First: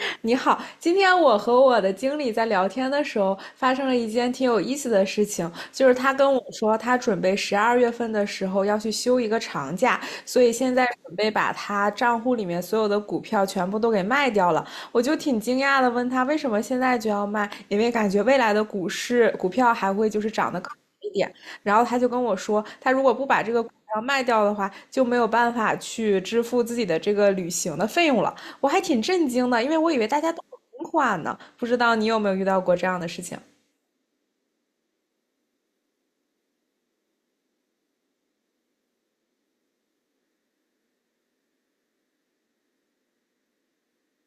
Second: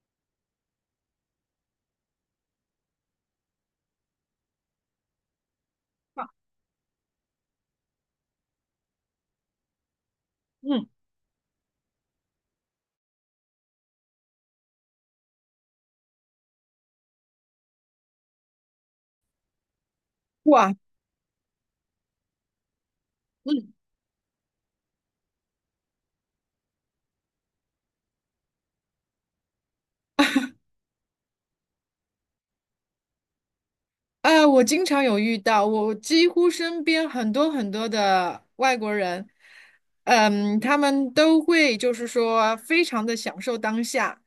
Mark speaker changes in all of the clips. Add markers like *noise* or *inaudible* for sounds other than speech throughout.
Speaker 1: *laughs* 你好，今天我和我的经理在聊天的时候，发生了一件挺有意思的事情，就是他跟我说，他准备12月份的时候要去休一个长假，所以现在
Speaker 2: 嗯，
Speaker 1: 准备把他账户里面所有的股票全部都给卖掉了。我就挺惊讶的，问他为什么现在就要卖，因为感觉未来的股市股票还会就是涨得更
Speaker 2: 哇，
Speaker 1: 一点，然后他就跟我说，他如果不把这个股
Speaker 2: 嗯，
Speaker 1: 票卖掉的话，就没有办法去支付自己的这个旅行的费用了。我还挺震惊的，因为我以为大家都存款呢，不知道你有没有遇到过这样的事情？
Speaker 2: 啊，我经常有遇到，我几乎身边很多的外国人，嗯，他们都会非常的享受当下，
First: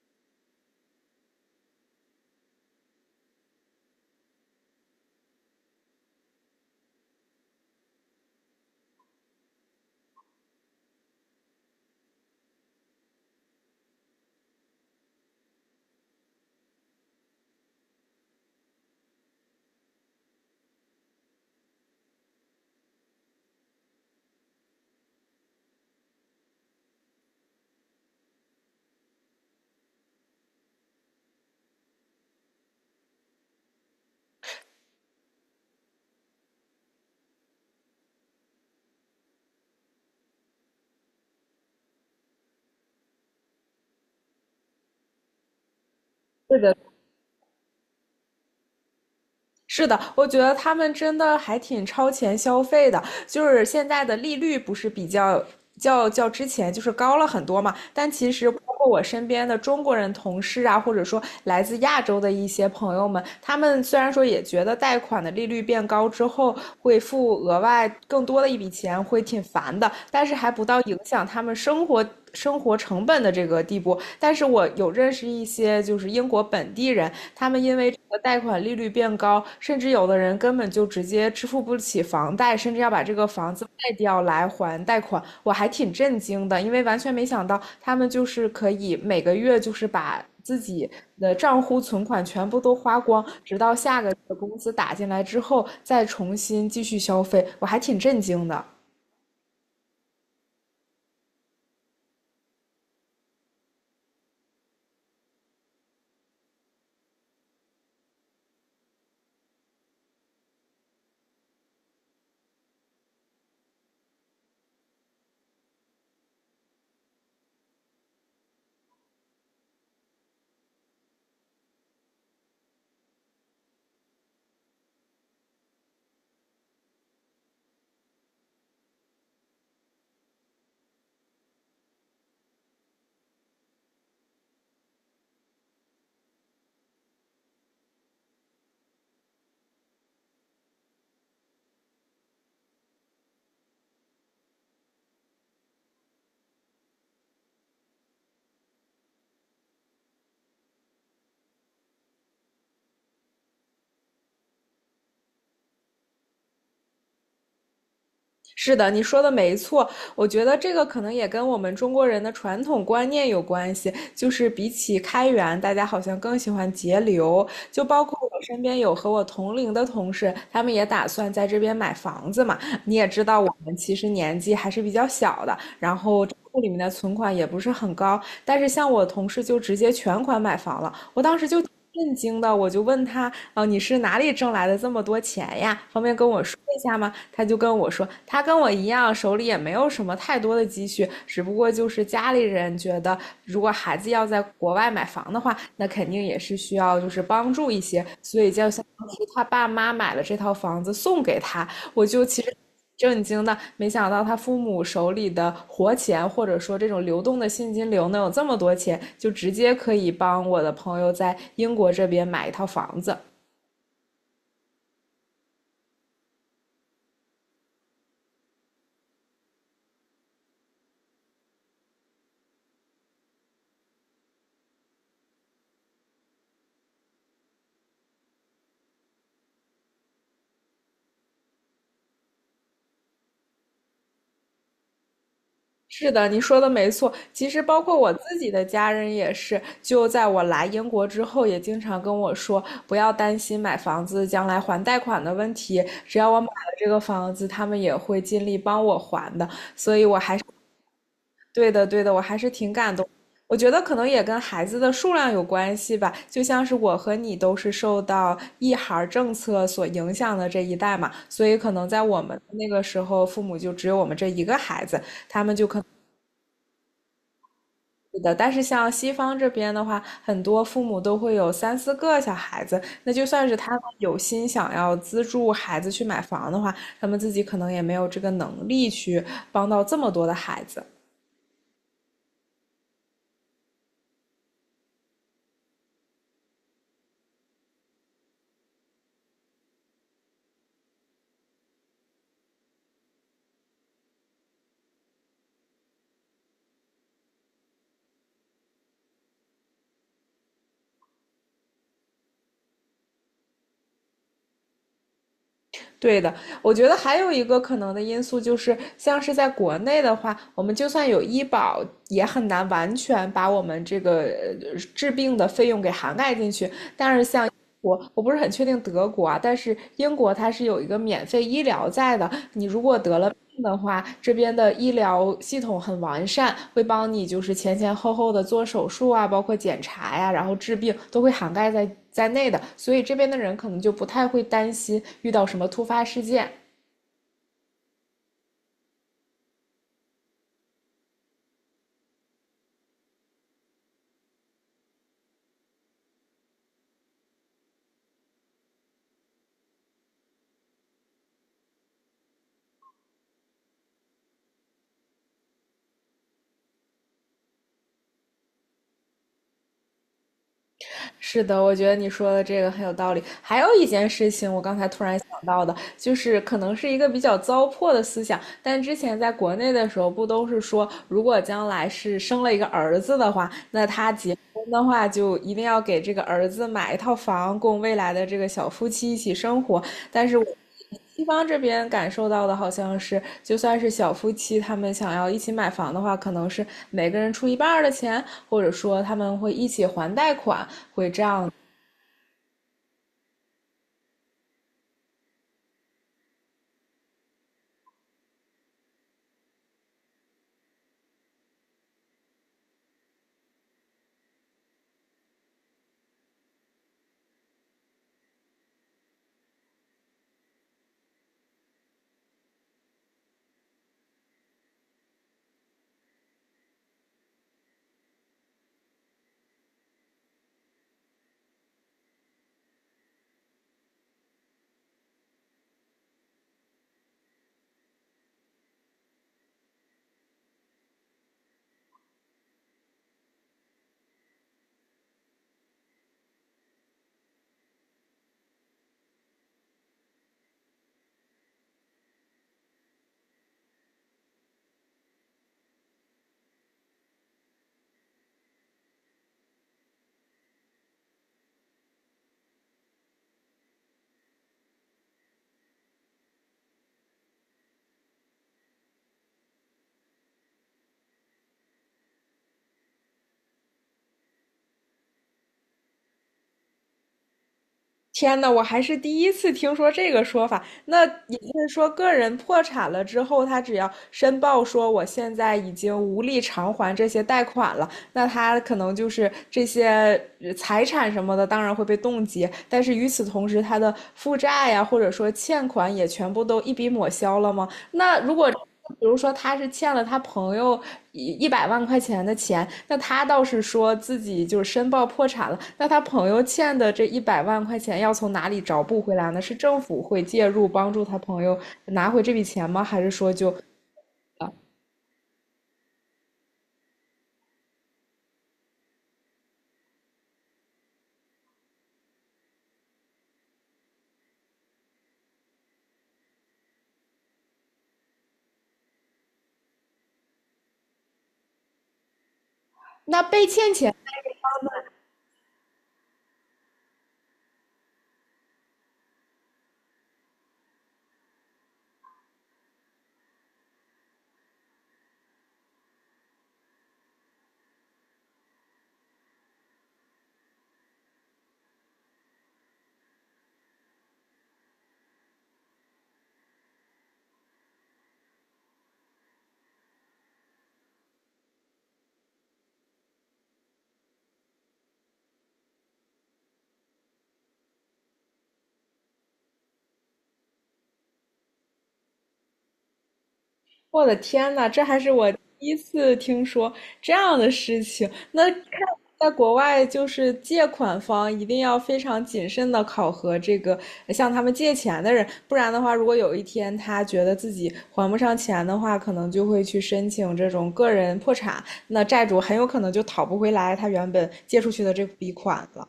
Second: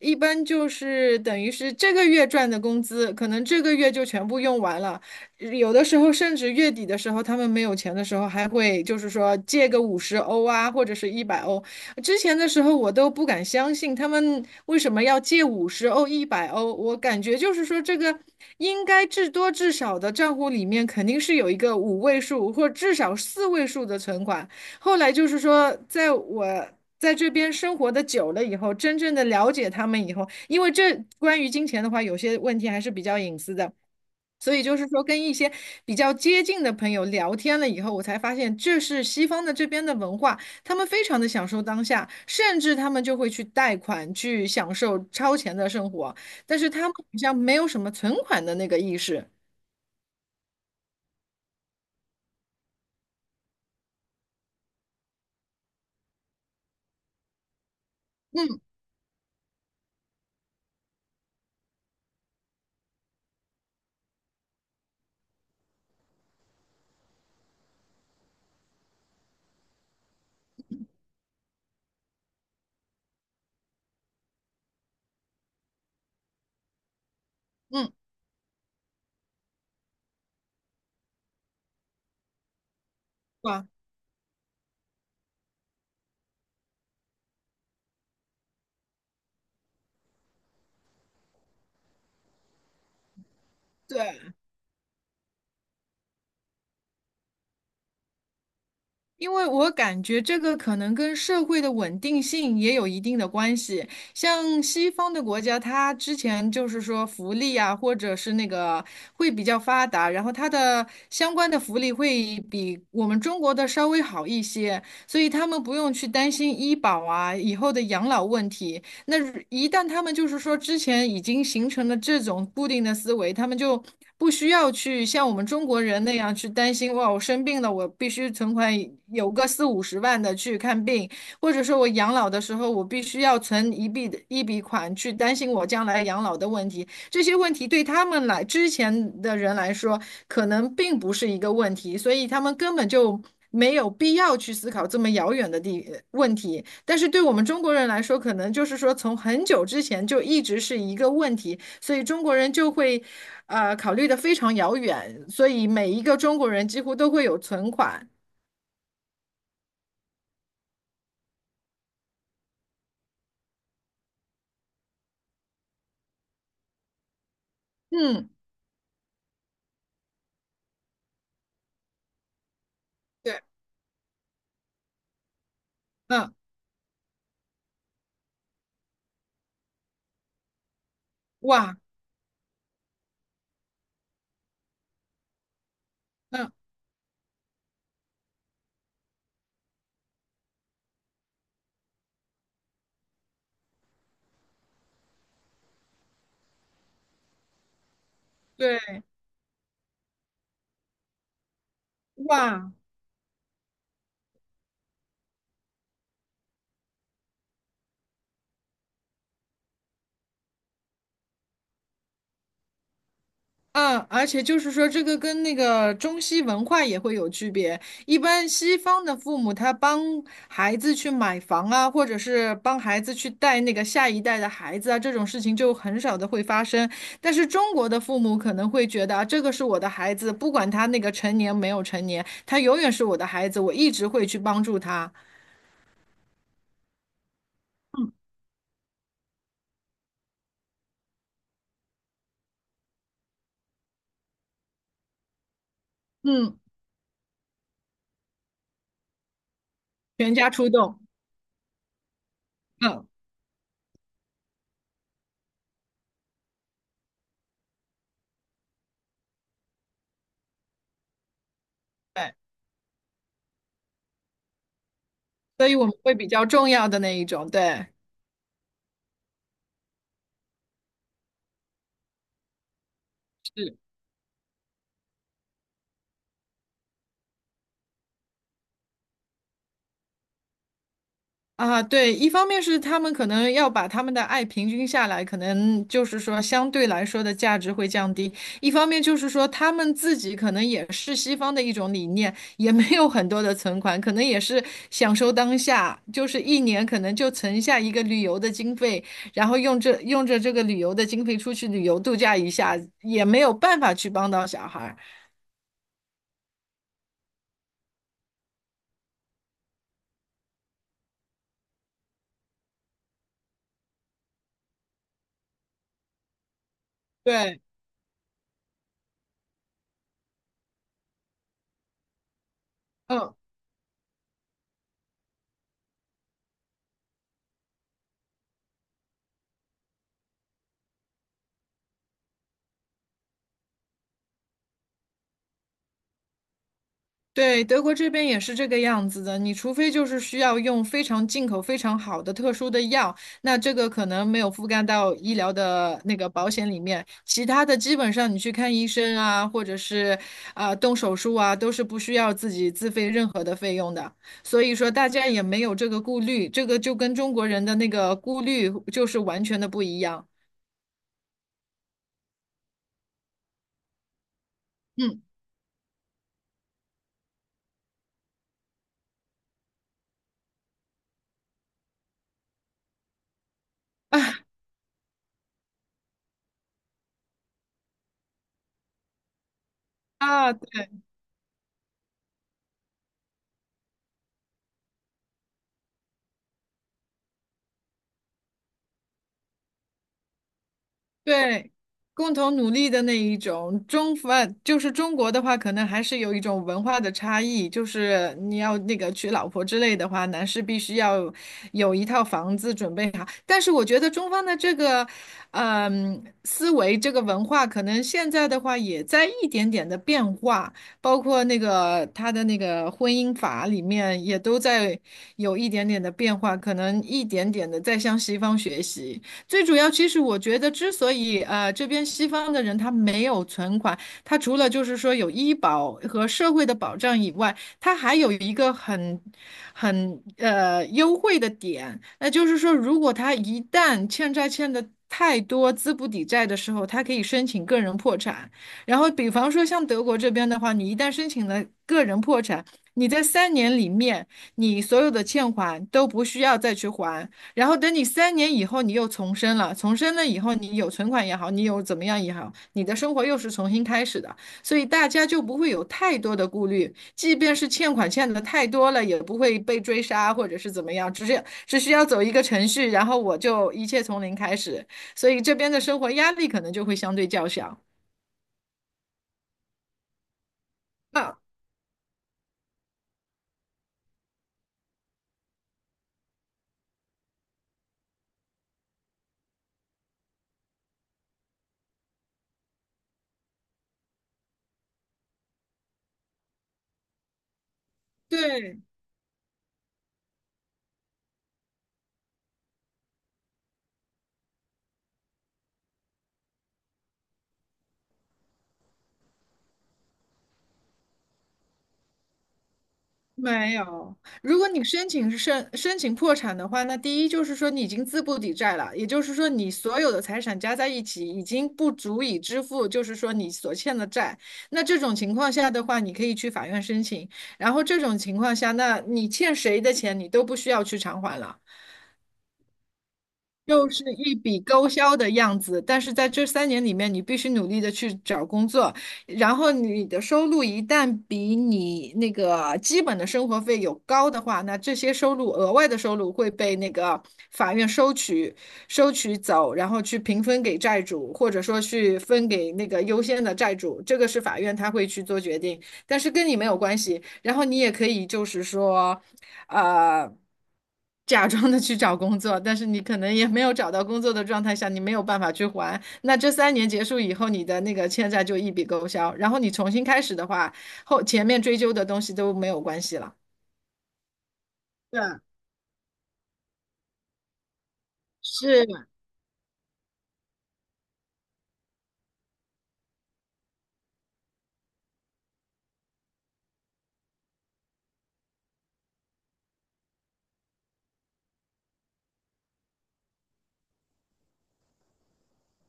Speaker 2: 一般就是等于是这个月赚的工资，可能这个月就全部用完了，有的时候甚至月底的时候，他们没有钱的时候，还会借个五十欧啊，或者是一百欧，之前的时候我都不敢相信他们为什么要借五十欧、一百欧，我感觉就是说这个应该至多至少的账户里面肯定是有一个五位数或至少四位数的存款。后来就是说，在我在这边生活的久了以后，真正的了解他们以后，因为这关于金钱的话，有些问题还是比较隐私的。所以就是说，跟一些比较接近的朋友聊天了以后，我才发现这是西方的这边的文化，他们非常的享受当下，甚至他们就会去贷款去享受超前的生活，但
Speaker 1: 是
Speaker 2: 是
Speaker 1: 的，
Speaker 2: 他们好像没有什么存款的那个意识。
Speaker 1: 是的，我觉得他们真的还挺超前消费的，就是现在的利率不是比较之前就是高了很多嘛，但其实包
Speaker 2: 嗯
Speaker 1: 括我身边的中国人同事啊，或者说来自亚洲的一些朋友们，他们虽然说也觉得贷款的利率变高之后会付额外更多的一笔钱，会挺烦的，但是还不到影响他们生活成本的这个地步。但是我有认识一些就是英国本地人，他们因为
Speaker 2: 嗯，
Speaker 1: 这个贷款利率变高，甚至有的人根本就直接支付不起房贷，甚至要把这个房子
Speaker 2: 哇，
Speaker 1: 卖掉来还贷款。我还挺震惊的，因为完全没想到他们就是可以每个月就是把自己的账户存款全部都花光，直到下个
Speaker 2: 对。
Speaker 1: 月工资打进来之后再重新继续消费，我还挺震惊的。
Speaker 2: 因为我感觉这个可能跟社会的稳定性也有一定的关系。像西方的国家，它之前就是说福利啊，或者是那个会比较发达，然后它的相关的福利会比我们中国的稍微好一些，所以他们不用去担心医保啊，以后的养老问题。那一旦他们就是说之前已经形成了这种固定的思维，他们就不需要去像我们中国人那样去担心，哇，我生病了，我必须存款有个四五十万的去看病，或者说我养老的时候，我必须要存一笔款去担心我将来养老的问题。这些问题对他们来之前的人来说，可能并不是一个问题，所以他们根本就没有必要去思考这么遥远的问题。但是对我们中国人来说，可能就是说从很久之前就一直是一个问题，所以中国人就会考虑的非常遥远，所以每一个中国人几乎都会有存款。
Speaker 1: 是的，你说的没错。我觉得这个可能也跟我们中国人的传统观念有关系，就是比起开源，大家好像更喜欢节流。就包括
Speaker 2: 嗯，
Speaker 1: 我身边有和我同龄的同事，他们也打算在这边买房子嘛。你也知道，
Speaker 2: 对，
Speaker 1: 我们其实年纪还是比较小的，然后
Speaker 2: 嗯，
Speaker 1: 账户里面的存款也不是很高。但是像我同事就直接全款买房了，我当时就
Speaker 2: 哇，
Speaker 1: 震惊的，我就问他，你是哪里挣来的这么多钱呀？方便跟我
Speaker 2: 嗯，
Speaker 1: 说一下吗？他就跟我说，他跟我一样，手里也没有什么太多的积蓄，只不过就是家里人觉得，如果孩子要在国外买房的话，那肯定也是需要就是帮助一些，所以就相
Speaker 2: 对，
Speaker 1: 当于他爸妈买了这套房子送给他。我就其实
Speaker 2: 哇。
Speaker 1: 震惊的，没想到他父母手里的活钱，或者说这种流动的现金流能有这么多钱，就直接可以帮我的朋友在英国这边买一套房子。
Speaker 2: 嗯，而且就是说，这个跟那个中西文化也会有区别。一般西方的父母，他帮孩子去买房啊，或者是帮孩子去带那个下一代的孩子啊，这种事情就很少的会发生。但是中国的父母可能会觉得啊，这个是我的孩子，不管他那个成年没有成年，他永远是我的孩子，我一直会去帮助他。
Speaker 1: 是的，你说的没错。其实包括我自己的家人也是，就在我来英国之后，也经常跟我说，不要担心买房子将来还贷款的问题，只要我买
Speaker 2: 嗯，
Speaker 1: 了这个房子，他们也会尽力帮我还的。所以我。
Speaker 2: 全家出动。
Speaker 1: 对的，对的，我还是挺感
Speaker 2: 嗯，
Speaker 1: 动。我觉得可能也跟孩子的数量有关系吧，就像是我和你都是受到一孩儿政策所影响的这一代嘛，所以可能在我
Speaker 2: 对，
Speaker 1: 们那个时候，父母就只有我们这一个孩子。
Speaker 2: 所以我们会比较重要的那一种，对。
Speaker 1: 是的，但是像西方这边的话，很多父母都会有三四个小孩子，那就算是他
Speaker 2: 是。
Speaker 1: 们有心想要资助孩子去买房的话，他们自己可能也没有这个能力去帮到这么多的孩子。
Speaker 2: 啊，对，一方面是他们可能要把他们的爱平均下来，可能就是说相对来说的价值会降低；一方面就是说他们自己可能也是西方的一种理念，也没有很多的存款，可能也是享受当下，就是一年可能就存下一个旅游的经费，然后用着这个旅游的经费出去旅游度假一下，也没有办法去帮到小孩儿。
Speaker 1: 对的，我觉得还有一个可能的因素就是，像是在国内的话，我们就算有医保，也很难完全把我们这个治病的费用给涵盖进去。
Speaker 2: 对，
Speaker 1: 我不是很确定德国啊，但是英国它是有一个免费医疗在的。
Speaker 2: 嗯
Speaker 1: 这样的话，这边的医疗系统很完善，会帮你就是前前后后的做手术啊，包括检查呀、然后治病都会涵盖在内的，所以这边的人可能就不太会担心遇到什么突发事件。
Speaker 2: 对，德国这边也是这个样子的。你除非就是需要用非常进口、非常好的特殊的药，那这个可能没有覆盖到医疗的那个保险里面。其他的基本上你去看医生啊，或者是动手术啊，都是不需要自己自费任何的费用的。所以说大家也没有这个顾虑，这个就跟中国人的那个顾虑就是完全的不一样。
Speaker 1: 是的，我觉得你说的这个很有道理。还有一件事情，我刚才突然
Speaker 2: 嗯
Speaker 1: 想到的，就是可能是一个比较糟粕的思想，但之前在国内的时候，不都是说，如果将来是生了一个儿子的话，那他结
Speaker 2: *laughs*
Speaker 1: 婚的话，就一定要给这个儿子买一套房，供未来的这个小夫妻一起生活。但是我
Speaker 2: 啊，对。
Speaker 1: 西方这边感受到的好像是，就算是小夫妻，他们想要一起买房的话，可能是每个人出一半儿的钱，或者说他们会一起还贷款，
Speaker 2: 对，共同努力的那一种，中方就是中国的话，可能还是有一种文化的差异，就是你要那个娶老婆之类的话，男士必须要有一套房子准备好。但是我觉得中方的这个，思维这个文化，可能现在的话也在一点点的变化，包括那个他的那个婚姻法里面也都在有一点点的变化，可能一点点的在向西方学习。最主要，其实我觉得，之所以这边西方的人他没有存款，他除了就是说有医保和社会的保障以外，他还有一个很优惠的点，那就是说，如果他一旦欠债欠的太多，资不抵债的时候，他可以申请个人破产。然后，比方说像德国这边的话，你一旦申请了个人破产，你在三年里面，你所有的欠款都不需要再去还。然后等你三年以后，你又重生了，重生了以后，你有存款也好，你有怎么样也好，你的生活又是重新开始的，所以大家就不会有太多的顾虑，即便是欠款欠的太多了，也不会被追杀或者是怎么样，只是只需要走一个程序，然后我就一切从零开始，所以这边的生活压力可能就会相对较小。
Speaker 1: 天呐，我还是第一次听说这个说法。那也
Speaker 2: 啊，
Speaker 1: 就是说，个人破产了之后，他只要申报说我现在已经无力偿还这些贷款了，那他可能就是这些财产什么的，当然会被冻结。但是与此同时，他的负债呀，或者说欠款也全部都一笔抹消了吗？那如果
Speaker 2: 对。
Speaker 1: 比如说他是欠了他朋友一百万块钱的钱，那他倒是说自己就是申报破产了，那他朋友欠的这一百万块钱要从哪里找补回来呢？是政府会介入帮助他朋友拿回这笔钱吗？还是说就
Speaker 2: 没有，如果你申请破产的话，那第一就是说你已经资不抵债了，也就是说你所有的财产加在一起已经不足以支付，就是说你所欠的债。那这种情况下的话，你可以去法院申请。然后这种情况下，那你欠谁的钱你都不需要去偿还了。
Speaker 1: 那被欠
Speaker 2: 又
Speaker 1: 钱，
Speaker 2: 是一笔勾销的样子，但是在这三年里面，你必须努力的去找工作，然后你的收入一旦比你那个基本的生活费有高的话，那这些收入额外的收入会被那个法院收取，收取走，然后去平分给债主，或者说去分给那个优先的债主，这个是法院他会去做决定，但是跟你没有关系。然后你也可以就是说。呃，假装的去找工作，但是你可能也没有找到工作的状态下，你没有办法去还。那这三年结束以后，你的那个欠债就一笔勾销，然后你重新开始的话，后前面追究的东西都没有关系了。
Speaker 1: 我的天呐，这还是
Speaker 2: 对，
Speaker 1: 我第一次听说这样的事情。那看
Speaker 2: 是，
Speaker 1: 在国外，就是借款方一定要非常谨慎的考核这个向他们借钱的人，不然的话，如果有一天他觉得自己还不上钱的话，可能就会去申请这种个人破产，那债主很有可能就讨不回来他原本借出去的这笔款了。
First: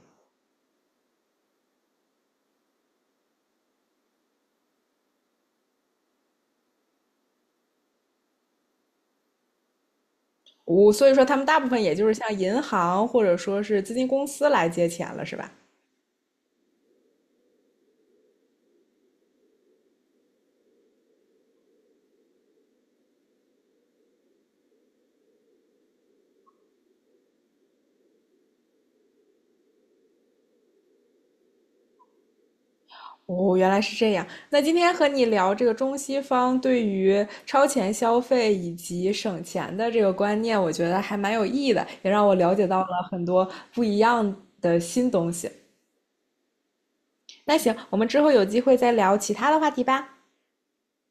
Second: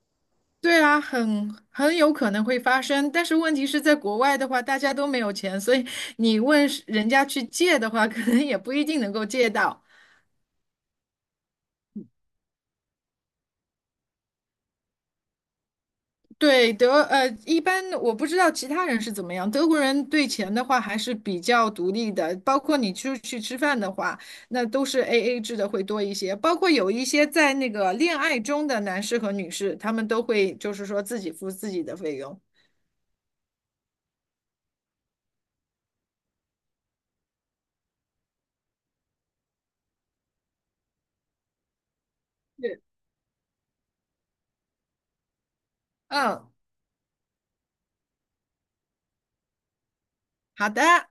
Speaker 2: 对啊，很有可能会发生，但是问题是在国外的话，大家都没有钱，所以你问是人家去借的话，可能也不一定能够借到。
Speaker 1: 我所以说，他们大部分也就是向银行或者说是资金公司来借钱了，是吧？
Speaker 2: 对，一般我不知道其他人是怎么样。德国人对钱的话还是比较独立的，包括你出去吃饭的话，那都是 AA 制的会多一些。包括有一些在那个恋爱中的男士和女士，他们都会就是说自己付自己的费用。
Speaker 1: 哦，原来是这样。那今天和你聊这个中西方对于超前消费以及省钱的这个观念，我觉得还蛮有意义的，也让我了解到
Speaker 2: 是，
Speaker 1: 了很多不一样的新东西。
Speaker 2: 嗯，
Speaker 1: 那行，我们之后有机会再聊其他的话题吧。
Speaker 2: 好的。